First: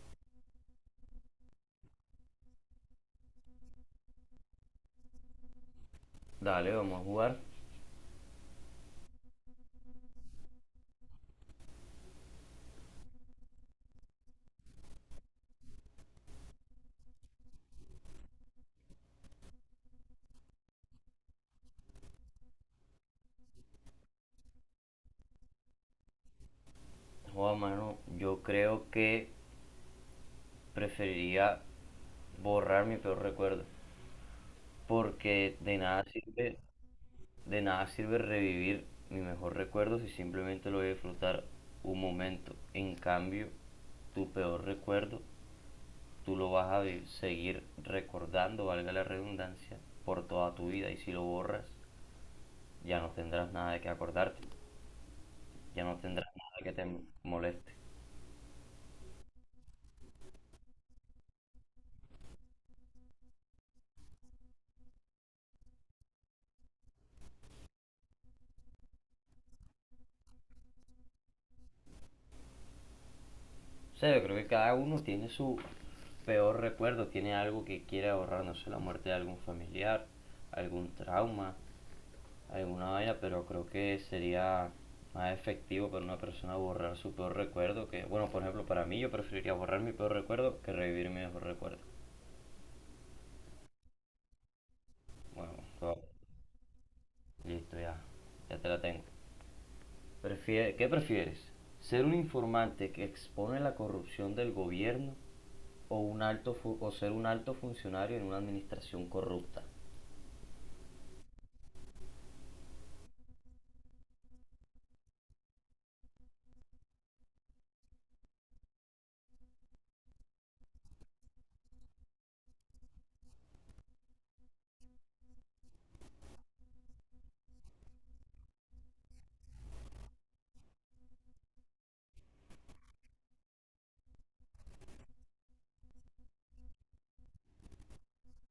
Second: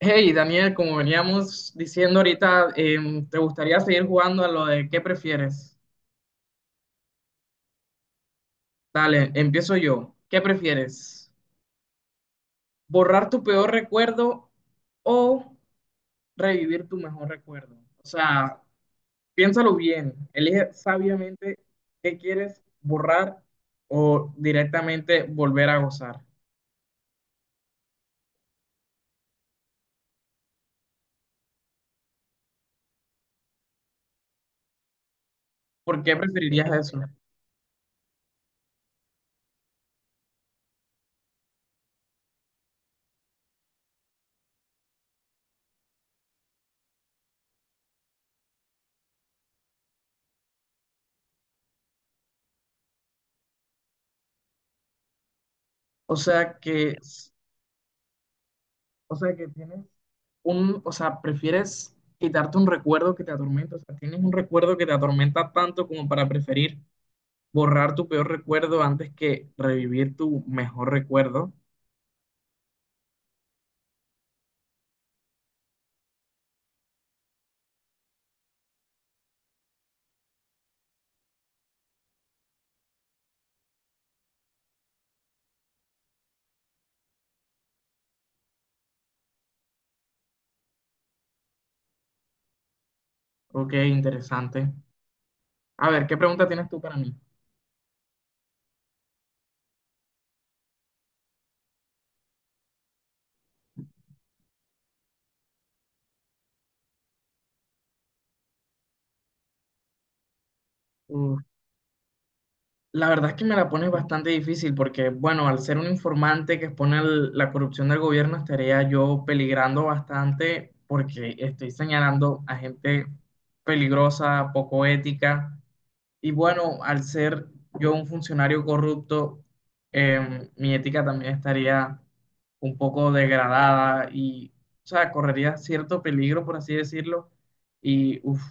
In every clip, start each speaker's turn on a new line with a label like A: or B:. A: Hey, Daniel, como veníamos diciendo ahorita, ¿te gustaría seguir jugando a lo de qué prefieres?
B: Dale, vamos a jugar.
A: Dale, empiezo yo. ¿Qué prefieres? ¿Borrar tu peor recuerdo o revivir tu mejor recuerdo? O sea, piénsalo bien, elige sabiamente qué quieres borrar o directamente volver a gozar.
B: Joda, mano, yo creo que preferiría borrar mi peor recuerdo, porque
A: ¿Por qué preferirías eso?
B: de nada sirve revivir mi mejor recuerdo si simplemente lo voy a disfrutar un momento. En cambio, tu peor recuerdo, tú lo vas a seguir recordando, valga la redundancia, por toda tu vida, y si lo borras, ya no tendrás nada de que acordarte, ya no
A: O
B: tendrás
A: sea,
B: nada que
A: que
B: te moleste.
A: O sea, que tienes un, o sea, prefieres quitarte un recuerdo que te atormenta. O sea, tienes un recuerdo que te atormenta tanto como para preferir borrar tu peor recuerdo antes que revivir tu mejor recuerdo.
B: O sea, yo creo que cada uno tiene su peor recuerdo, tiene algo que quiere ahorrar, no sé, la muerte de algún familiar, algún trauma, alguna vaina, pero creo que sería más efectivo para una persona borrar su peor recuerdo que, bueno, por ejemplo, para mí yo preferiría borrar mi peor recuerdo que revivir mi mejor recuerdo.
A: Ok, interesante.
B: Bueno,
A: A
B: todo.
A: ver, ¿qué pregunta tienes tú para mí?
B: Listo, ya, ya te la tengo. ¿Qué prefieres? ¿Ser un informante que expone la corrupción del gobierno o, ser un alto funcionario en una administración corrupta?
A: Uf, la verdad es que me la pones bastante difícil porque, bueno, al ser un informante que expone la corrupción del gobierno, estaría yo peligrando bastante porque estoy señalando a gente peligrosa, poco ética. Y bueno, al ser yo un funcionario corrupto, mi ética también estaría un poco degradada y, o sea, correría cierto peligro, por así decirlo, y uf,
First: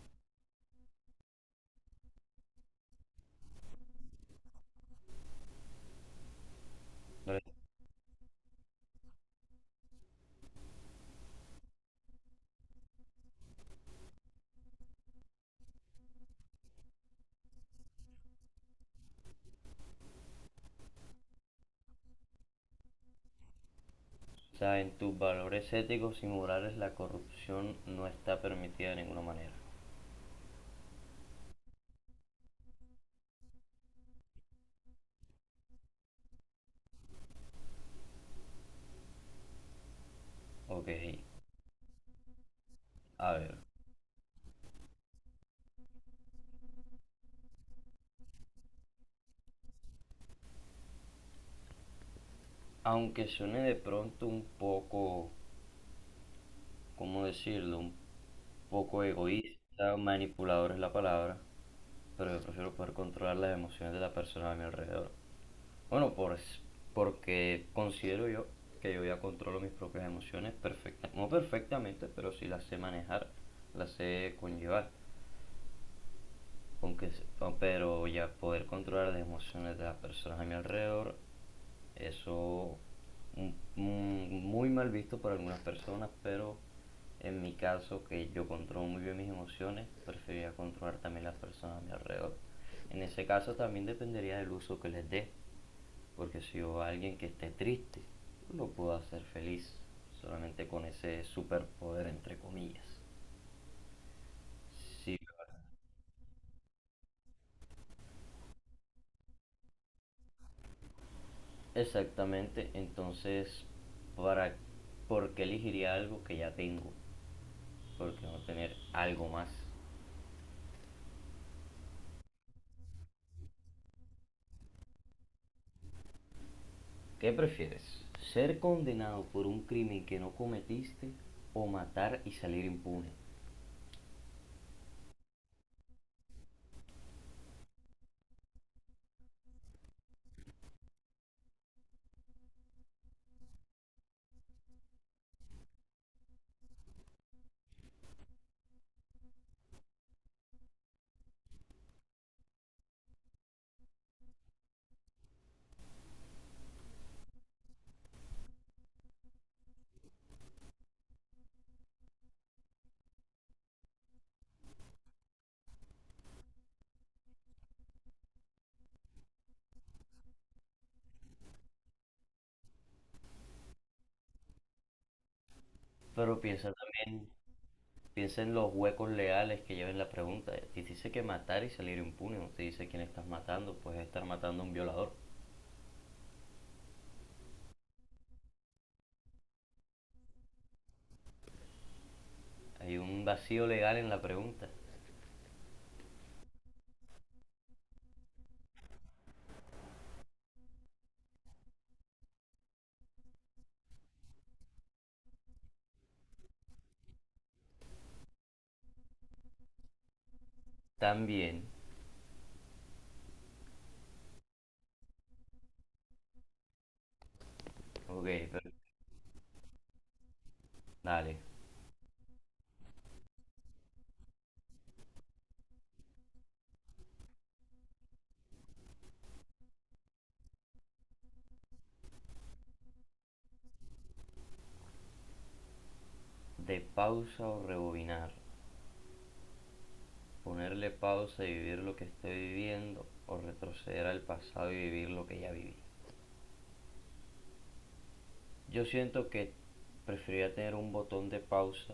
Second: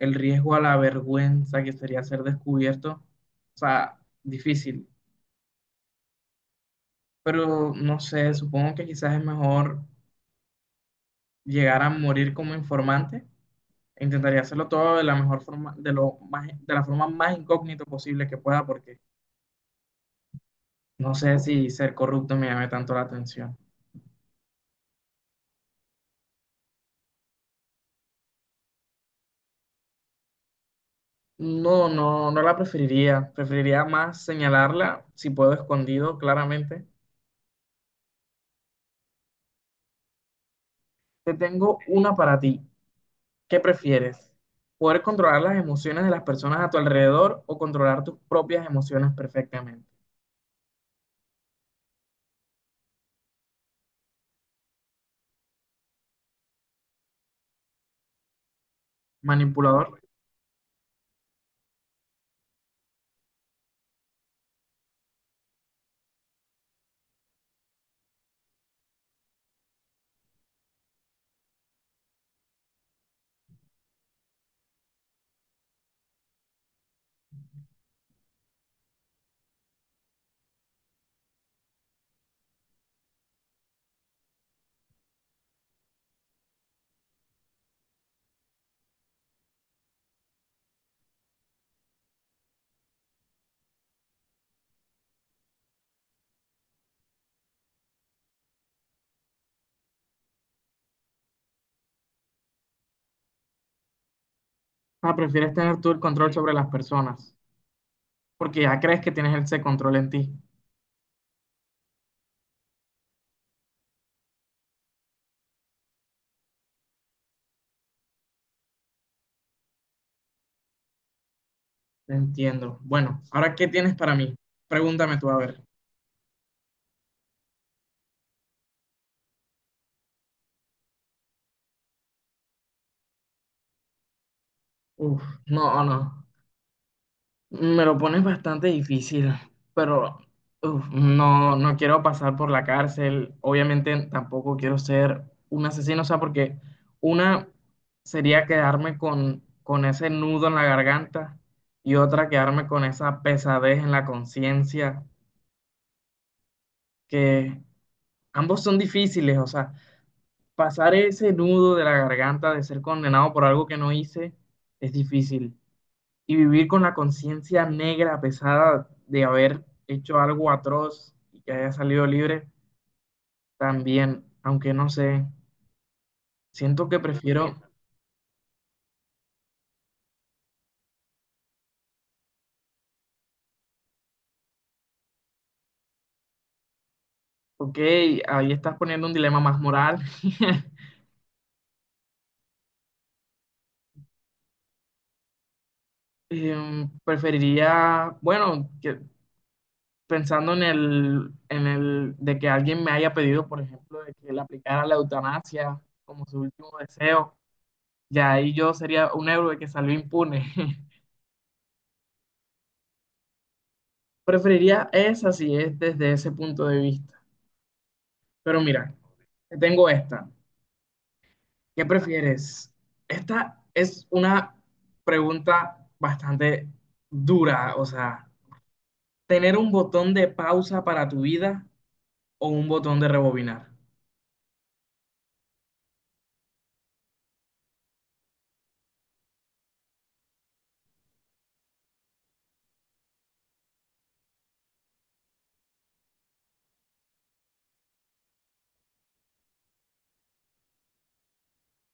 A: el riesgo a la vergüenza que sería ser descubierto, o sea, difícil. Pero no sé, supongo que quizás es mejor llegar a morir como informante. Intentaría hacerlo todo de la mejor forma, de lo más, de la forma más incógnito posible que pueda, porque no sé si ser corrupto me llame tanto la atención.
B: Sea, en tus valores éticos y morales la corrupción no está permitida de ninguna manera.
A: No, no, no la preferiría. Preferiría más señalarla, si puedo, escondido, claramente.
B: Ok,
A: Te tengo una para ti.
B: a ver.
A: ¿Qué prefieres? ¿Poder controlar las emociones de las personas a tu alrededor o controlar tus propias emociones perfectamente?
B: Aunque suene de pronto un poco, ¿cómo decirlo? Un poco egoísta,
A: Manipulador.
B: manipulador es la palabra, pero yo prefiero poder controlar las emociones de la persona a mi alrededor. Bueno, porque considero yo que yo ya controlo mis propias emociones perfectamente, no perfectamente, pero sí las sé manejar, las sé conllevar. Aunque, ah, pero ya poder controlar las emociones de las personas a mi alrededor, eso mm, muy mal visto por algunas personas, pero en mi caso, que yo controlo muy bien mis emociones, preferiría controlar también las personas a mi alrededor. En ese caso también dependería del uso que les dé, porque si yo a alguien que esté triste, lo puedo hacer feliz solamente con ese superpoder entre comillas.
A: Ah,
B: Si.
A: prefieres tener tú el control sobre las personas, porque ya crees que tienes ese control en ti.
B: Exactamente, entonces, ¿para por qué elegiría algo que ya tengo? ¿Por qué no tener algo más?
A: Entiendo. Bueno, ahora, ¿qué tienes para mí? Pregúntame tú, a ver.
B: ¿Qué prefieres? Ser condenado por un crimen que no cometiste o matar y salir impune.
A: Uf, no, no. Me lo pones bastante difícil, pero uf, no, no quiero pasar por la cárcel. Obviamente tampoco quiero ser un asesino, o sea, porque una sería quedarme con ese nudo en la garganta y otra quedarme con esa pesadez en la conciencia, que ambos son difíciles, o sea, pasar ese nudo de la garganta de ser condenado por algo que no hice es difícil. Y vivir con la conciencia negra pesada de haber hecho algo atroz y que haya salido libre, también, aunque no sé,
B: Pero piensa
A: siento que
B: también,
A: prefiero,
B: piensa en los huecos legales que lleva en la pregunta. Te dice que matar y salir impune, no te dice quién estás matando, pues estar matando a un violador.
A: ok, ahí estás poniendo un dilema más moral.
B: Hay un vacío legal en la pregunta.
A: Eh, preferiría, bueno, que, pensando en el de que alguien me haya pedido, por ejemplo, de que le aplicara la eutanasia como su último deseo, ya ahí yo sería un héroe que salió impune.
B: También,
A: Preferiría esa si es desde ese punto de vista.
B: ok,
A: Pero
B: pero
A: mira, tengo esta.
B: dale,
A: ¿Qué prefieres? Esta es una pregunta bastante dura, o sea, tener un botón de pausa para tu vida o un botón de rebobinar.
B: de pausa o rebobinar. Ponerle pausa y vivir lo que esté viviendo, o retroceder al pasado y vivir lo que ya viví. Yo siento que preferiría tener un botón de pausa,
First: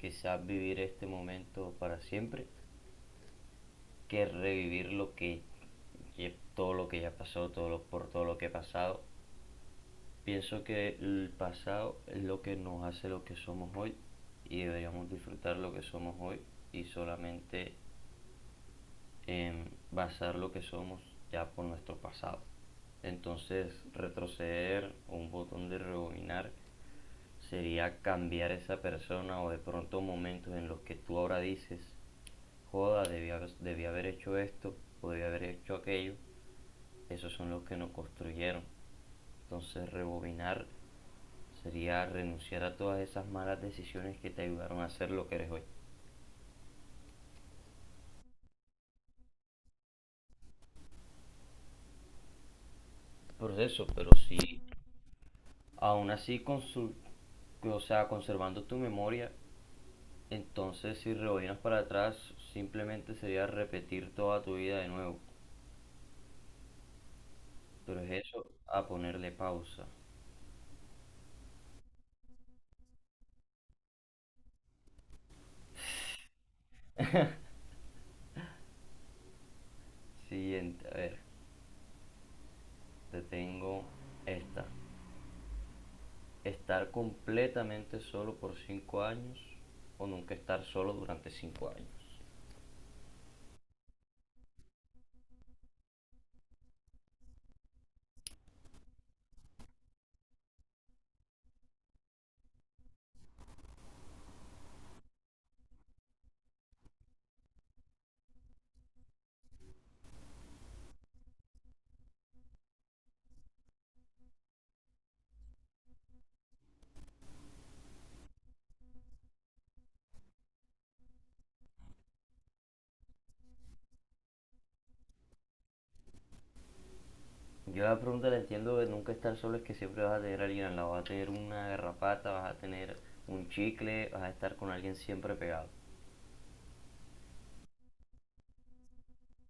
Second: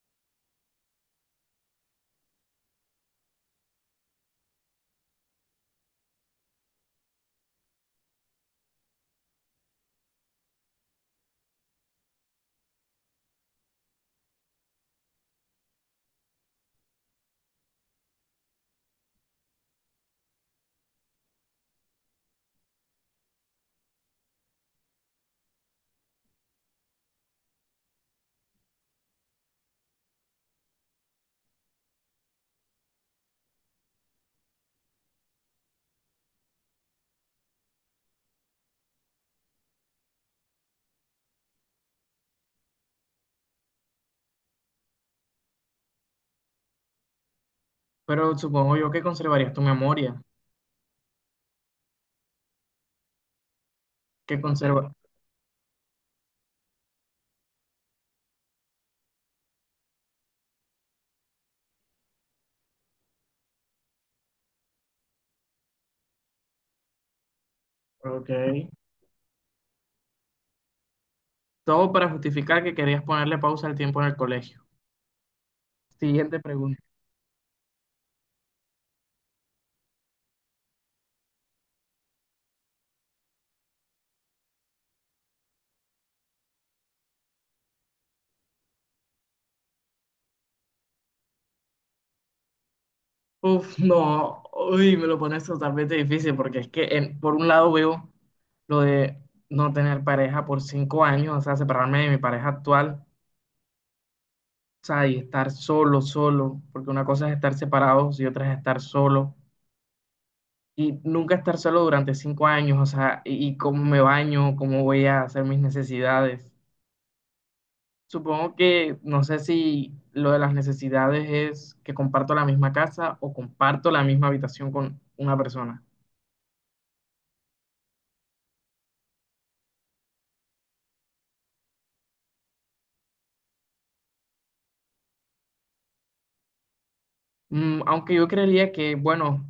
B: quizás vivir este momento para siempre, que revivir lo que todo lo que ya pasó, todo lo, por todo lo que he pasado. Pienso que el pasado es lo que nos hace lo que somos hoy y deberíamos disfrutar lo que somos hoy, y solamente en basar lo que somos ya por nuestro pasado. Entonces, retroceder o un botón de rebobinar sería cambiar esa persona o de pronto momentos en los que tú ahora dices, joda, debí haber hecho esto o debí haber hecho aquello. Esos son los que nos construyeron. Entonces, rebobinar sería renunciar a todas esas malas decisiones que te ayudaron a ser lo que eres hoy.
A: Pero supongo yo que conservarías tu memoria,
B: Proceso, pero
A: que
B: si
A: conserva.
B: aún así con su, o sea, conservando tu memoria, entonces si rebobinas para atrás, simplemente sería repetir toda tu vida de nuevo. Pero es
A: Ok.
B: eso, a ponerle pausa.
A: Todo para justificar que querías ponerle pausa al tiempo en el colegio. Siguiente pregunta.
B: Siguiente, a ver, te tengo esta. Estar completamente solo por 5 años, o nunca estar solo durante 5 años.
A: Uf, no, uy, me lo pones totalmente difícil porque es que por un lado veo lo de no tener pareja por 5 años, o sea, separarme de mi pareja actual, o sea, y estar solo, solo, porque una cosa es estar separados y otra es estar solo, y nunca estar solo durante 5 años, o sea, y cómo me baño, cómo voy a hacer mis necesidades. Supongo que, no sé si lo de las necesidades es que comparto la misma casa o comparto la misma habitación con una persona.
B: Yo la pregunta la entiendo de nunca estar solo es que siempre vas a tener a alguien al lado, vas a tener una garrapata, vas a tener un chicle, vas a estar con alguien siempre pegado.
A: Mm, aunque yo creería que, bueno,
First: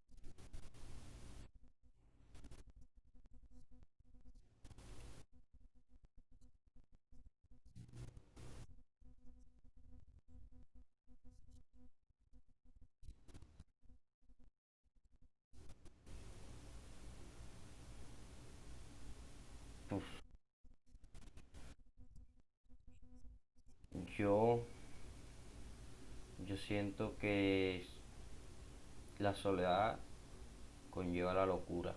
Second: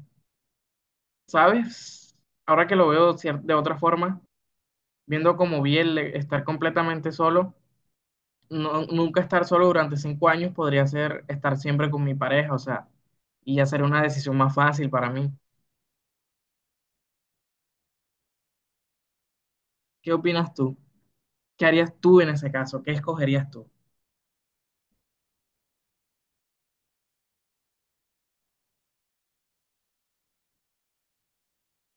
A: ¿sabes? Ahora que lo veo de otra forma, viendo como vi estar completamente solo, nunca estar solo durante cinco años podría ser estar siempre con mi pareja, o sea, y ya sería una decisión más fácil para mí. ¿Qué
B: Uf,
A: opinas tú? ¿Qué harías tú en ese caso? ¿Qué escogerías tú?
B: yo Yo siento que la soledad conlleva la locura.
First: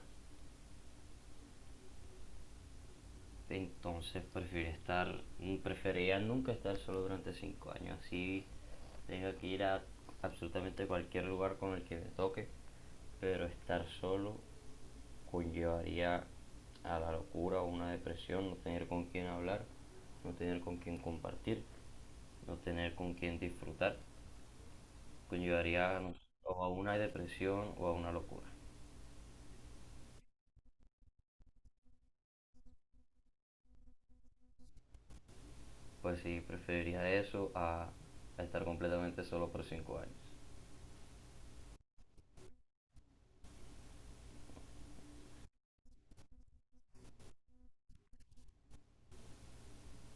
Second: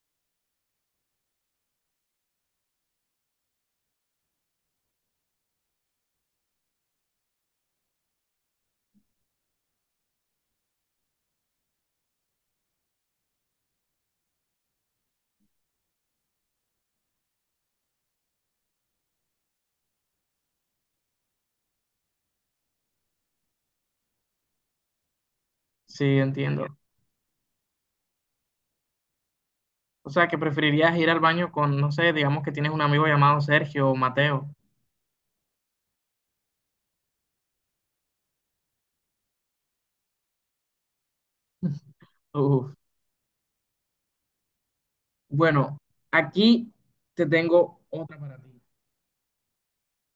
B: Entonces prefiero estar, prefería nunca estar solo durante 5 años. Así tengo que ir a absolutamente cualquier lugar con el que me toque. Pero estar solo conllevaría a la locura o una depresión, no tener con quién hablar, no tener con quién compartir, no tener con quién disfrutar. Conllevaría
A: Sí,
B: no sé, o
A: entiendo.
B: a una depresión o a una locura.
A: O sea, que preferirías ir al baño con, no sé, digamos que tienes un amigo llamado Sergio o Mateo.
B: Pues sí, preferiría eso a estar completamente solo por 5 años.
A: Uf. Bueno, aquí te tengo otra para ti.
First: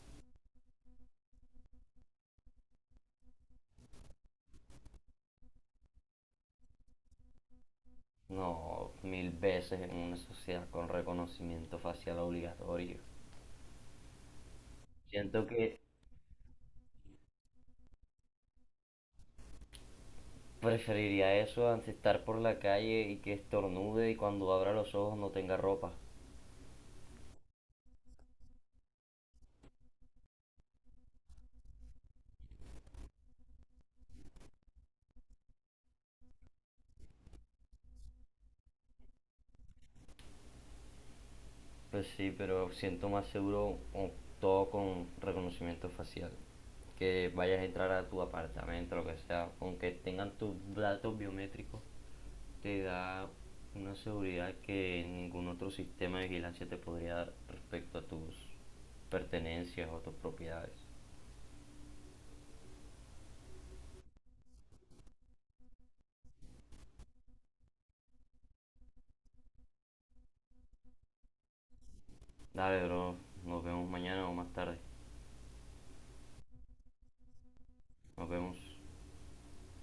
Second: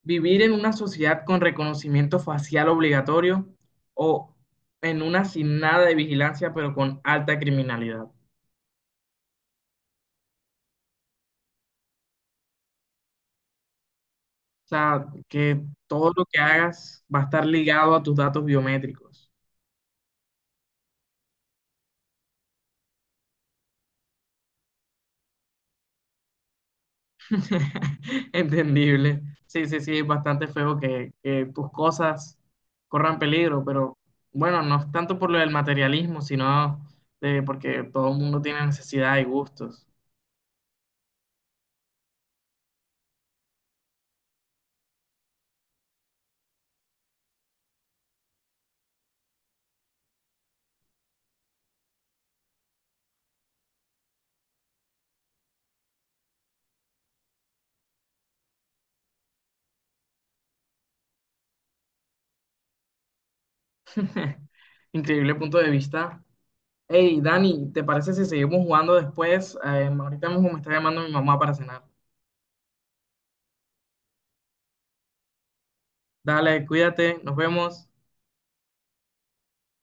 A: Vivir en una sociedad con reconocimiento facial obligatorio o en una sin nada de vigilancia, pero con alta criminalidad. O
B: No, mil veces en una sociedad con reconocimiento facial obligatorio.
A: sea,
B: Siento
A: que
B: que
A: todo lo que hagas va a estar ligado a tus datos biométricos.
B: preferiría eso antes estar por la calle y que estornude y cuando abra los ojos no tenga ropa.
A: Entendible. Sí, sí, sí, es bastante feo que tus cosas corran peligro, pero bueno, no es tanto por lo del materialismo, sino de porque todo el mundo tiene necesidad y gustos.
B: Pues sí, pero siento más seguro todo con reconocimiento facial. Que vayas a entrar a tu apartamento, lo que sea, aunque tengan tus datos biométricos, te da una seguridad que ningún otro sistema de vigilancia te podría dar respecto a tus pertenencias o tus propiedades.
A: Increíble punto de vista. Hey, Dani, ¿te parece si seguimos jugando después? Ahorita mismo me está llamando mi mamá para cenar.
B: Dale, bro, nos vemos mañana o más tarde.
A: Dale, cuídate, nos vemos.
B: Nos vemos.